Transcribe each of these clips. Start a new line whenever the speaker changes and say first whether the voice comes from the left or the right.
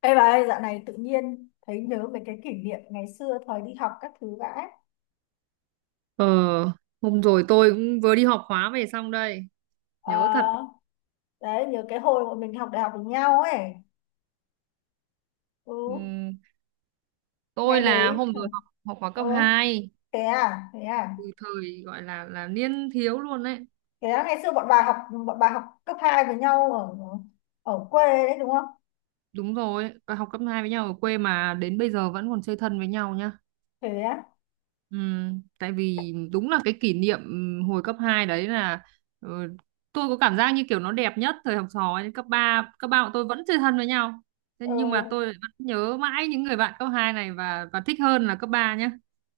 left: Ê bà ơi, dạo này tự nhiên thấy nhớ về cái kỷ niệm ngày xưa thời đi học các thứ vãi.
right: Ờ, hôm rồi tôi cũng vừa đi học khóa về xong đây.
left: Ờ,
right: Nhớ thật.
left: đấy, nhớ cái hồi bọn mình học đại học với nhau ấy. Ừ,
right: ừm, tôi
left: ngày
right: là
left: đấy.
right: hôm rồi học học khóa
left: Ừ,
right: cấp 2
left: thế à, thế à.
right: từ thời gọi là niên thiếu luôn đấy.
left: Thế à, ngày xưa bọn bà học cấp 2 với nhau ở ở quê đấy đúng không?
right: Đúng rồi, và học cấp hai với nhau ở quê mà đến bây giờ vẫn còn chơi thân với nhau nhá.
left: Thế á.
right: Tại vì đúng là cái kỷ niệm hồi cấp 2 đấy là ờ, tôi có cảm giác như kiểu nó đẹp nhất thời học trò ấy. Cấp ba bọn tôi vẫn chơi thân với nhau. Thế nhưng mà
left: Ừ,
right: tôi lại vẫn nhớ mãi những người bạn cấp 2 này và thích hơn là cấp 3 nhá.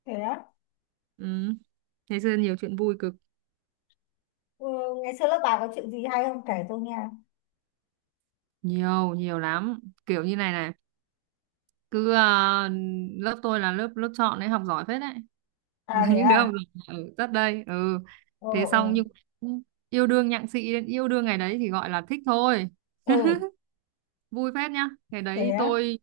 left: thế á.
right: Ừ. Ngày xưa nhiều chuyện vui cực,
left: Ừ, ngày xưa lớp bà có chuyện gì hay không kể tôi nghe.
right: nhiều nhiều lắm. Kiểu như này này, cứ lớp tôi là lớp lớp chọn đấy, học giỏi phết đấy.
left: À thế
right: Những đứa
left: à.
right: học giỏi ở rất đây. Ừ.
left: Ừ,
right: Thế
left: ừ.
right: xong nhưng yêu đương nhặng xị, đến yêu đương ngày đấy thì gọi là thích thôi,
left: Ừ,
right: vui phết nhá. Ngày
left: thế
right: đấy
left: á.
right: tôi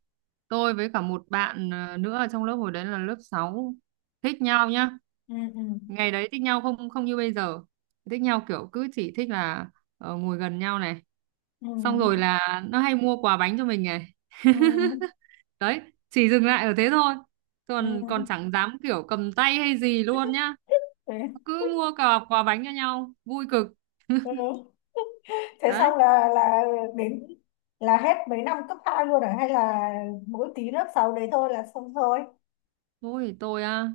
right: tôi với cả một bạn nữa ở trong lớp, hồi đấy là lớp 6, thích nhau nhá.
left: Ừ, ừ.
right: Ngày đấy thích nhau không không như bây giờ. Thích nhau kiểu cứ chỉ thích là ngồi gần nhau này,
left: Ừ,
right: xong rồi là nó hay mua quà bánh cho mình này.
left: ừ.
right: Đấy, chỉ dừng lại ở thế thôi,
left: Ừ,
right: còn
left: ừ,
right: còn chẳng dám kiểu cầm tay hay gì luôn nhá,
left: thế.
right: cứ mua quà quà bánh cho nhau vui cực.
left: Ừ. Thế
right: Đấy,
left: xong là đến là hết mấy năm cấp 2 luôn à hay là mỗi tí lớp 6 đấy thôi là xong thôi.
right: ôi tôi à,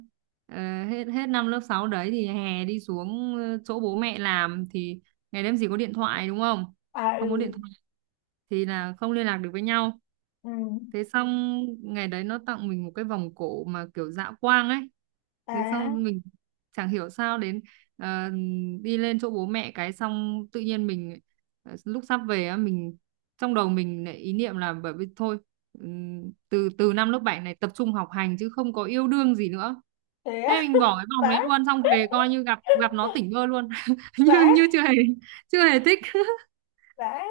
right: hết hết năm lớp 6 đấy thì hè đi xuống chỗ bố mẹ làm thì ngày đêm gì có điện thoại đúng không,
left: À
right: không có điện
left: ừ
right: thoại thì là không liên lạc được với nhau.
left: ừ
right: Thế xong, ngày đấy nó tặng mình một cái vòng cổ mà kiểu dạ quang ấy. Thế
left: à
right: xong mình chẳng hiểu sao đến ờ, đi lên chỗ bố mẹ, cái xong tự nhiên mình lúc sắp về á, mình trong đầu mình lại ý niệm là bởi vì thôi từ từ năm lớp 7 này tập trung học hành chứ không có yêu đương gì nữa.
left: thế á.
right: Thế mình bỏ cái vòng đấy
left: Vãi.
right: luôn, xong về coi như gặp, nó tỉnh bơ luôn như
left: Vãi.
right: như chưa hề, chưa hề thích
left: Vãi.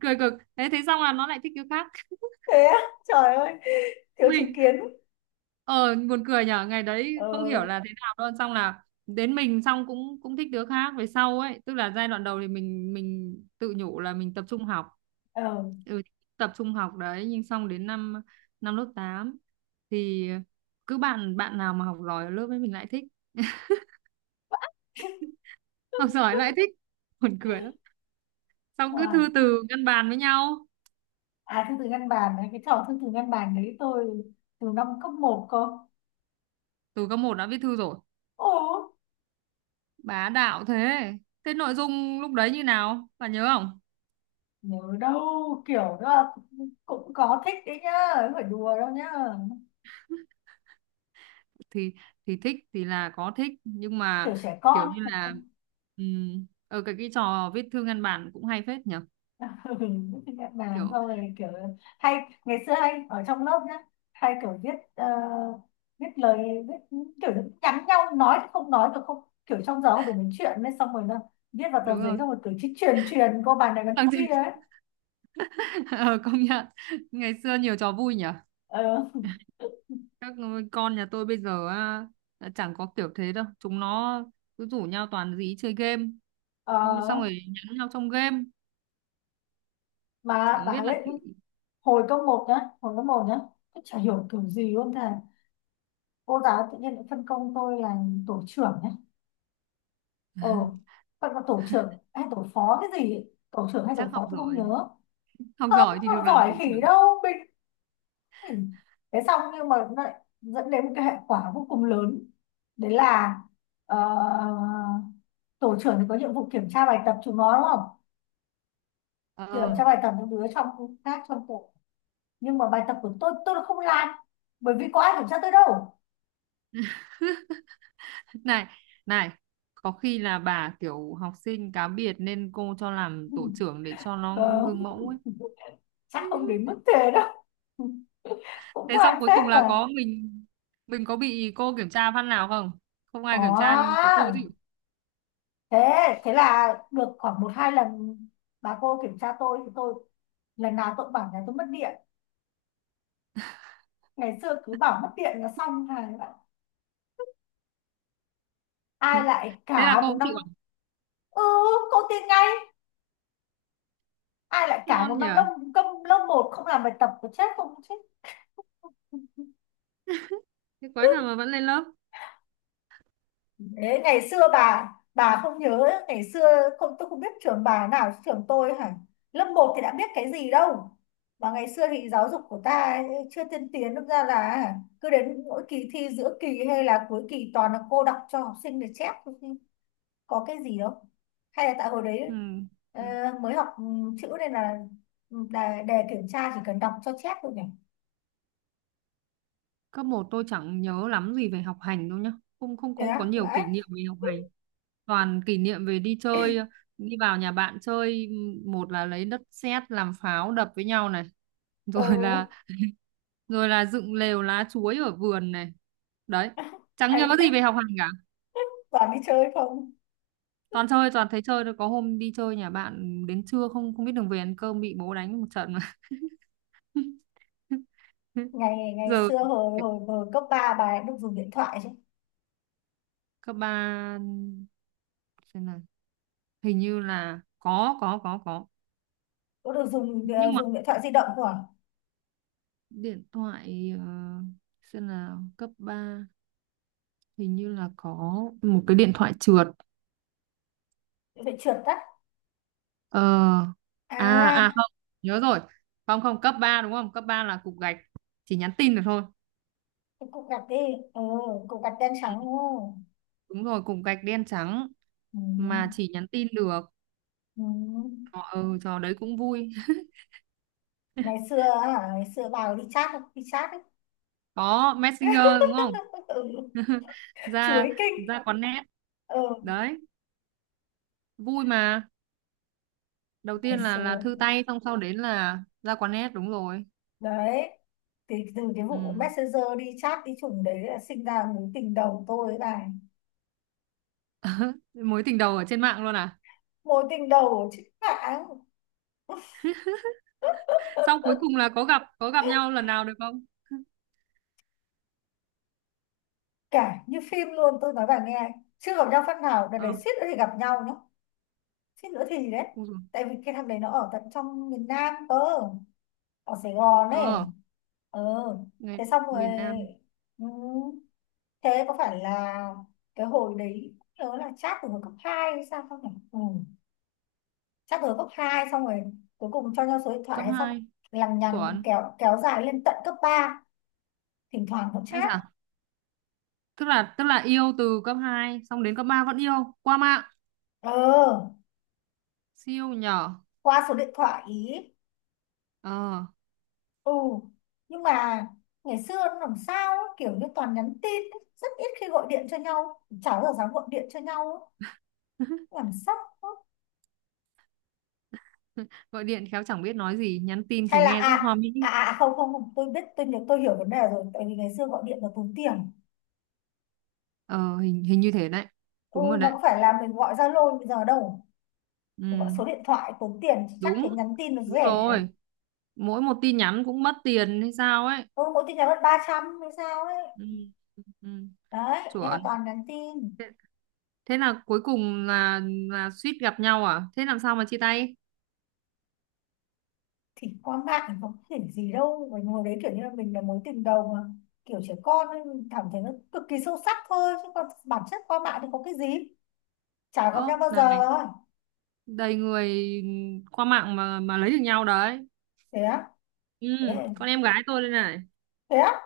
right: cười cực. Thế thế xong là nó lại thích cái khác.
left: Thế á. Trời ơi, thiếu chính
right: Mình
left: kiến.
right: ờ buồn cười nhở, ngày đấy
left: Ờ,
right: không hiểu là thế nào luôn, xong là đến mình xong cũng cũng thích đứa khác về sau ấy, tức là giai đoạn đầu thì mình tự nhủ là mình tập trung học.
left: ờ.
right: Ừ, tập trung học đấy, nhưng xong đến năm năm lớp 8 thì cứ bạn bạn nào mà học giỏi ở lớp ấy mình lại thích. Học giỏi lại thích, buồn cười lắm, xong cứ
left: À,
right: thư từ ngăn bàn với nhau.
left: à thư từ ngăn bàn đấy, cái trò thư từ ngăn bàn đấy tôi từ năm cấp một cơ.
right: Từ cấp một đã viết thư rồi,
left: Ồ.
right: bá đạo thế. Thế nội dung lúc đấy như nào bạn nhớ không?
left: Nhớ đâu kiểu đó là cũng cũng có thích đấy nhá, không phải đùa đâu nhá.
right: Thì thì thích thì là có thích nhưng
left: Kiểu
right: mà
left: trẻ con.
right: kiểu như là ở cái trò viết thư ngăn bản cũng hay phết nhỉ,
left: Ừ, nhận bàn
right: kiểu.
left: xong rồi kiểu hay ngày xưa hay ở trong lớp nhá, hay kiểu viết viết lời viết kiểu nhắn nhau, nói thì không nói được không, kiểu trong giờ không đủ nói chuyện nên xong rồi nó viết vào tờ
right: Đúng
left: giấy
right: rồi.
left: xong rồi cứ chỉ truyền truyền cô bàn này bàn
right: Thằng
left: kia
right: Duy-
left: ấy.
right: ờ, công nhận ngày xưa nhiều trò vui nhỉ.
left: Ờ,
right: Các con nhà tôi bây giờ á, đã chẳng có kiểu thế đâu, chúng nó cứ rủ nhau toàn dí chơi game, xong
left: ờ,
right: rồi nhắn nhau trong game,
left: mà
right: chẳng
left: bà
right: biết là
left: ấy
right: thì
left: hồi cấp một nhá, hồi cấp một nhá tôi chả hiểu kiểu gì luôn. Thầy cô giáo tự nhiên lại phân công tôi là tổ trưởng nhá, ờ phân công tổ trưởng hay tổ phó cái gì ấy. Tổ trưởng hay
right: chắc
left: tổ
right: học
left: phó tôi không
right: giỏi,
left: nhớ.
right: học
left: Không
right: giỏi thì
left: không
right: được làm thủ
left: giỏi khỉ
right: trưởng.
left: đâu mình. Ừ. Thế xong nhưng mà nó lại dẫn đến một cái hệ quả vô cùng lớn, đấy là ờ, tổ trưởng thì có nhiệm vụ kiểm tra bài tập chúng nó đúng không,
right: Ờ,
left: kiểm
right: ờ.
left: tra bài tập những đứa trong khác trong tổ, nhưng mà bài tập của tôi là không làm, bởi vì có ai kiểm tra tôi đâu.
right: Này này, có khi là bà kiểu học sinh cá biệt nên cô cho làm tổ trưởng để cho nó
left: Ờ,
right: gương mẫu ấy.
left: chắc không đến mức thế đâu. Cũng
right: Thế
left: có
right: xong
left: ăn
right: cuối
left: phép
right: cùng là
left: mà.
right: có mình, có bị cô kiểm tra phát nào không? Không
left: Có
right: ai kiểm tra nhưng có cô
left: à.
right: chịu.
left: Thế thế là được khoảng một hai lần bà cô kiểm tra tôi thì tôi lần nào tôi cũng bảo nhà tôi mất điện. Ngày xưa cứ bảo mất điện là xong hà. Ai lại
right: Thế là
left: cả
right: cô
left: một
right: cũng
left: năm.
right: chịu à?
left: Ừ. Cô tin ngay. Ai lại cả một
right: Ngon nhỉ,
left: năm lông công lông một không làm bài tập, có chết không chết.
right: thế quái nào mà vẫn lên lớp.
left: Đấy, ngày xưa bà không nhớ ngày xưa không, tôi không biết trường bà nào trường tôi hả. Lớp một thì đã biết cái gì đâu. Mà ngày xưa thì giáo dục của ta chưa tiên tiến, đâm ra là cứ đến mỗi kỳ thi giữa kỳ hay là cuối kỳ toàn là cô đọc cho học sinh để chép thôi chứ có cái gì đâu. Hay là tại hồi
right: Ừ.
left: đấy ờ, mới học chữ nên là đề kiểm tra chỉ cần đọc cho chép thôi nhỉ.
right: Cấp một tôi chẳng nhớ lắm gì về học hành đâu nhá, không, không,
left: Thế
right: không có
left: á
right: nhiều
left: vậy.
right: kỷ niệm về học hành, toàn kỷ niệm về đi chơi, đi vào nhà bạn chơi, một là lấy đất sét làm pháo đập với nhau này,
left: Ừ.
right: rồi là, dựng lều lá chuối ở vườn này. Đấy, chẳng
left: Ấy
right: nhớ
left: phép,
right: gì về học hành cả,
left: toàn đi chơi không.
right: toàn chơi, toàn thấy chơi thôi, có hôm đi chơi nhà bạn đến trưa không không biết đường về ăn cơm, bị bố đánh một trận mà.
left: Ngày ngày
right: Giờ
left: xưa hồi hồi hồi cấp 3 bà ấy được dùng điện thoại chứ.
right: cấp ba, xem nào, hình như là có.
left: Có được dùng
right: Nhưng
left: ờ,
right: mà
left: dùng điện thoại di động của.
right: điện thoại xem nào, cấp 3 hình như là có một cái điện thoại trượt.
left: Phải trượt tắt.
right: Ờ.
left: À
right: Không, nhớ rồi. Không, không, cấp 3 đúng không? Cấp 3 là cục gạch, chỉ nhắn tin được thôi.
left: cái cục gạch đi. Ừ, cục gạch đen
right: Ừ,
left: trắng đúng không.
right: đúng rồi, cục gạch đen trắng
left: Ừ.
right: mà chỉ nhắn tin được.
left: Ừ.
right: Ờ, ừ, trò đấy cũng vui.
left: Ngày xưa hả, ngày xưa bà đi chat không? Đi chat ấy.
right: Có Messenger đúng không?
left: Ừ.
right: ra
left: Chuối kinh.
right: Ra quán net.
left: Ừ.
right: Đấy vui mà, đầu
left: Ngày
right: tiên là
left: xưa
right: thư tay, xong sau đến là ra quán net, đúng rồi.
left: đấy, thì từ cái
right: Ừ.
left: vụ messenger đi chat đi chủng đấy là sinh ra mối tình đầu tôi với bà.
right: Mối tình đầu ở trên mạng luôn à?
left: Mối tình đầu ở trên mạng.
right: Xong cuối cùng là có gặp, nhau lần nào được không?
left: Cả như phim luôn tôi nói bà nghe, chưa gặp nhau phát nào đợt đấy,
right: Ờ,
left: suýt nữa thì gặp nhau nhá. Suýt nữa thì đấy.
right: ui dồi.
left: Tại vì cái thằng đấy nó ở tận trong miền Nam cơ, ở Sài Gòn ấy.
right: Ờ,
left: Ờ.
right: người
left: Thế xong rồi.
right: miền Nam.
left: Ừ, thế có phải là cái hồi đấy nhớ là chat từ hồi cấp 2 hay sao không nhỉ. Ừ. Chat từ hồi cấp 2 xong rồi cuối cùng cho nhau số điện thoại
right: Cấp
left: hay xong,
right: hai.
left: lằng nhằng
right: Chuẩn.
left: kéo kéo dài lên tận cấp ba, thỉnh thoảng vẫn
right: Ấy
left: chat.
right: dạ, tức là, yêu từ cấp 2 xong đến cấp 3 vẫn yêu, qua mạng,
left: Ờ,
right: siêu nhỏ.
left: qua số điện thoại ý.
right: ờ
left: Ừ, nhưng mà ngày xưa nó làm sao ấy, kiểu như toàn nhắn tin ấy, rất ít khi gọi điện cho nhau, cháu giờ dám gọi điện cho nhau ấy, làm sao ấy.
right: Gọi điện khéo chẳng biết nói gì, nhắn tin
left: Hay
right: thì
left: là
right: nghe rất
left: à
right: hoa mỹ.
left: à à à, không không không, tôi biết tôi nhớ tôi hiểu vấn đề rồi, tại vì ngày xưa gọi điện là tốn tiền.
right: Ờ hình hình như thế đấy.
left: Ừ,
right: Đúng rồi
left: nó
right: đấy.
left: có phải là mình gọi Zalo bây giờ đâu.
right: Ừ,
left: Mình gọi số điện thoại tốn tiền, chắc thế
right: đúng
left: nhắn tin nó
right: đúng
left: rẻ.
right: rồi, mỗi một tin nhắn cũng mất tiền hay sao ấy.
left: Ừ, mỗi tin nhắn mất 300 hay sao ấy.
right: Ừ, ừ,
left: Đấy, thế là
right: chuẩn.
left: toàn nhắn tin.
right: Thế, thế là cuối cùng là suýt gặp nhau à, thế làm sao mà chia tay?
left: Thì qua mạng có thể gì đâu, mình ngồi đấy kiểu như là mình là mối tình đầu mà, kiểu trẻ con ấy, mình cảm thấy nó cực kỳ sâu sắc thôi chứ còn bản chất qua mạng thì có cái gì. Chả
right: Ơ,
left: gặp nhau bao giờ.
right: đầy người qua mạng mà lấy được nhau đấy.
left: Thế á.
right: Ừ,
left: Thế,
right: con em gái tôi đây này.
left: thế á.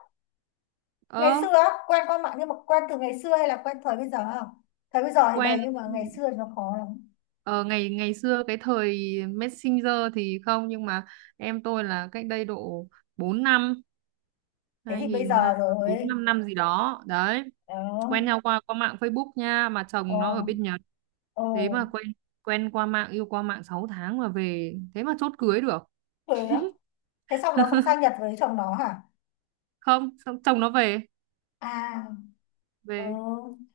left: Ngày
right: Ờ,
left: xưa á, quen qua mạng nhưng mà quen từ ngày xưa hay là quen thời bây giờ không? Thời bây giờ thì đầy
right: quen
left: nhưng mà ngày xưa thì nó khó lắm.
right: ờ ngày, xưa cái thời Messenger thì không, nhưng mà em tôi là cách đây độ 4 năm,
left: Thế
right: hai
left: thì bây
right: nghìn
left: giờ
right: bốn,
left: rồi.
right: năm năm gì đó đấy,
left: Đó.
right: quen nhau qua qua mạng Facebook nha, mà
left: Ờ,
right: chồng nó ở bên Nhật.
left: ờ.
right: Thế mà quen, qua mạng, yêu qua mạng 6 tháng mà về thế mà chốt cưới được.
left: Thế á. Thế xong nó xong sang Nhật với chồng nó hả.
right: Không, xong chồng nó về.
left: À. Ừ.
right: về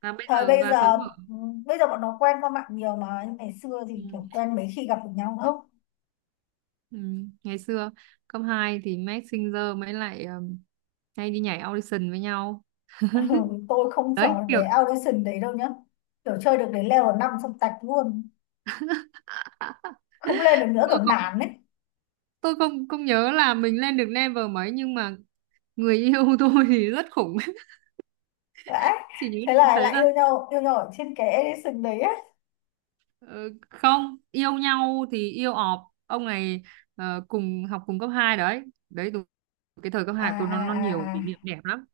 right: và bây
left: Thời
right: giờ
left: bây
right: và
left: giờ.
right: sống ở.
left: Ừ, bây giờ bọn nó quen qua mạng nhiều mà nhưng ngày xưa
right: Ừ.
left: thì kiểu quen mấy khi gặp được nhau không.
right: Ừ, ngày xưa cấp 2 thì Max Singer mới lại hay đi nhảy audition với nhau.
left: Ừ, tôi không
right: Đấy
left: chọn
right: kiểu.
left: cái audition đấy đâu nhá, kiểu chơi được đến level 5 xong tạch luôn,
right: à,
left: không lên được nữa kiểu
right: tôi không,
left: nản ấy.
right: tôi không không nhớ là mình lên được level mấy nhưng mà người yêu tôi thì rất khủng.
left: Đấy,
right: Chỉ nhớ
left: thế
right: đến
left: là
right: thế
left: lại
right: thôi.
left: yêu nhau, yêu nhau ở trên cái audition đấy á.
right: Ờ, Không yêu nhau thì yêu ọp ông này, cùng học cùng cấp 2 đấy. Đấy đúng, cái thời cấp
left: À
right: 2 tôi nó nhiều
left: à à
right: kỷ
left: à
right: niệm đẹp lắm.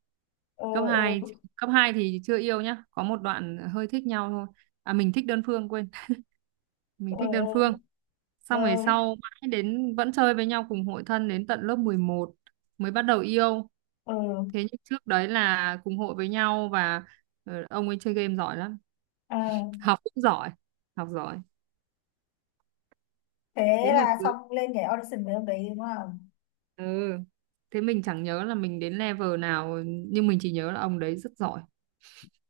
left: ừ
right: Cấp hai,
left: ừ
right: thì chưa yêu nhá, có một đoạn hơi thích nhau thôi, mình thích đơn phương, quên,
left: ừ
right: mình thích đơn phương,
left: ừ.
right: xong về
left: Rồi.
right: sau mãi đến vẫn chơi với nhau cùng hội thân đến tận lớp 11 mới bắt đầu yêu. Thế
left: Ừ.
right: nhưng trước đấy là cùng hội với nhau và ông ấy chơi game giỏi lắm,
left: À.
right: học cũng giỏi, học giỏi, thế
left: Thế
right: mà
left: là
right: cưới.
left: xong lên cái audition với ông đấy đúng không.
right: Ừ. Thế mình chẳng nhớ là mình đến level nào nhưng mình chỉ nhớ là ông đấy rất giỏi.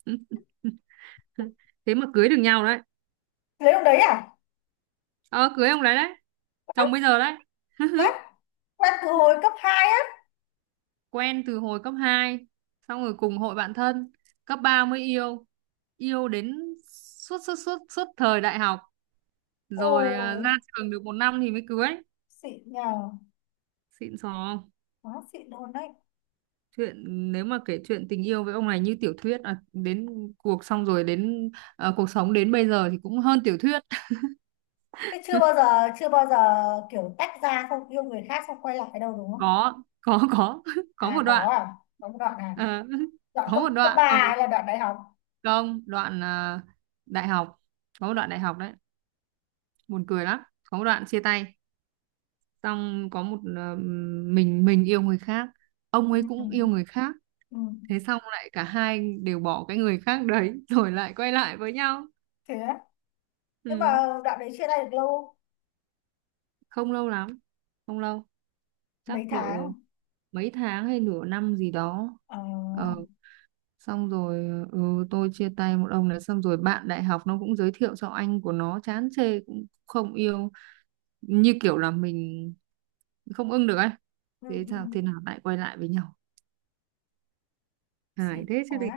right: Thế mà cưới được nhau đấy.
left: Lấy ông đấy à.
right: Ờ, cưới ông đấy đấy, chồng bây giờ đấy.
left: Quét quét từ hồi cấp hai á.
right: Quen từ hồi cấp 2, xong rồi cùng hội bạn thân, cấp 3 mới yêu, đến suốt, suốt, suốt, suốt thời đại học, rồi
left: Ôi
right: ra trường được 1 năm thì mới cưới.
left: xịn nhờ.
right: Xịn sò.
left: Quá xịn luôn đấy.
right: Chuyện, nếu mà kể chuyện tình yêu với ông này như tiểu thuyết, đến xong rồi đến, cuộc sống đến bây giờ thì cũng hơn tiểu thuyết.
left: Thế chưa bao giờ, chưa bao giờ kiểu tách ra không yêu người khác xong quay lại đâu đúng không.
right: Có, có có có một
left: À có
right: đoạn.
left: à. Có một đoạn này.
right: Ờ,
left: Đoạn
right: có
left: cấp
right: một
left: cấp
right: đoạn
left: ba
right: rồi.
left: hay là đoạn đại học.
right: Không, đoạn đại học, có một đoạn đại học đấy, buồn cười lắm, có một đoạn chia tay, xong có một mình yêu người khác, ông ấy
left: Ừ.
right: cũng yêu người khác,
left: Ừ.
right: thế xong lại cả hai đều bỏ cái người khác đấy rồi lại quay lại với nhau.
left: Thế á. Nhưng mà
right: Ừ.
left: đoạn đấy chia tay được lâu không?
right: Không lâu lắm, không lâu, chắc
left: Mấy
right: độ
left: tháng.
right: mấy tháng hay nửa năm gì đó.
left: Ờ.
right: ờ, Xong rồi, ừ, tôi chia tay một ông này xong rồi bạn đại học nó cũng giới thiệu cho anh của nó, chán chê cũng không yêu, như kiểu là mình không ưng được ấy.
left: Ừ.
right: Thế
left: Ừ.
right: sao, thế nào lại quay lại với nhau, hài
left: Xịn
right: thế chứ
left: quá
right: gì.